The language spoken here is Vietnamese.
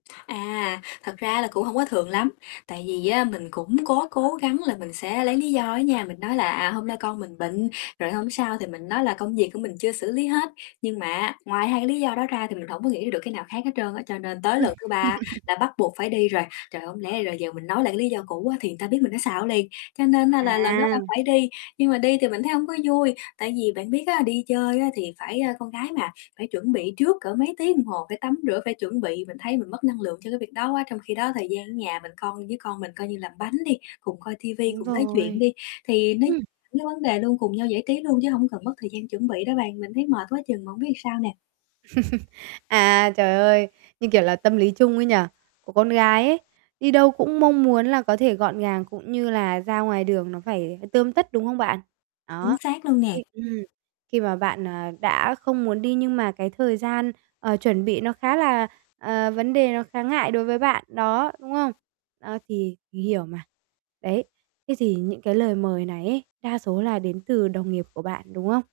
À, thật ra là cũng hông có thường lắm, tại vì á mình cũng có cố gắng là mình sẽ lấy lý do á nha. Mình nói là "À, hôm nay con mình bệnh", rồi hôm sau thì mình nói là "Công việc của mình chưa xử lý hết". Nhưng mà á, ngoài hai cái lý do đó ra thì mình hổng có nghĩ ra được cái nào khác hết trơn á, cho nên tới Ừm. lần thứ 3 là bắt buộc phải đi rồi. Trời, không lẽ bây giờ giờ mình nói lại cái lý do cũ á thì người ta biết mình nó xạo liền, cho nên á là lần đó là À. phải đi. Nhưng mà đi thì mình thấy hông có vui, tại vì bạn biết á, đi chơi á thì phải, a, con gái mà, phải chuẩn bị trước cỡ mấy tiếng đồng hồ, phải tắm rửa, phải chuẩn bị. Mình thấy mình mất năng lượng cho cái việc đó quá, trong khi đó thời gian ở nhà mình con với con mình coi như làm bánh đi, cùng coi ti vi, Đúng cùng nói chuyện rồi. đi, thì nó Ừm. những vấn đề luôn, cùng nhau giải trí luôn chứ không cần mất thời gian chuẩn bị đó bạn. Mình thấy mệt quá chừng mà hông biết làm sao nè? À, trời ơi! Như, kiểu, là tâm lý chung ấy nhỉ? Của con gái ấy, đi đâu cũng mong muốn là có thể gọn gàng cũng như là ra ngoài đường nó phải, ờ, tươm tất, đúng không bạn? Chính Đó, xác luôn nè. thì ừm, khi mà bạn, ờ, đã không muốn đi nhưng mà cái thời gian, ờ, chuẩn bị nó khá là ờ, vấn đề nó khá ngại đối với bạn, đó, đúng không? Ơ, thì mình hiểu mà, đấy, thế thì những cái lời mời này ấy đa số là đến từ đồng nghiệp của bạn, đúng không?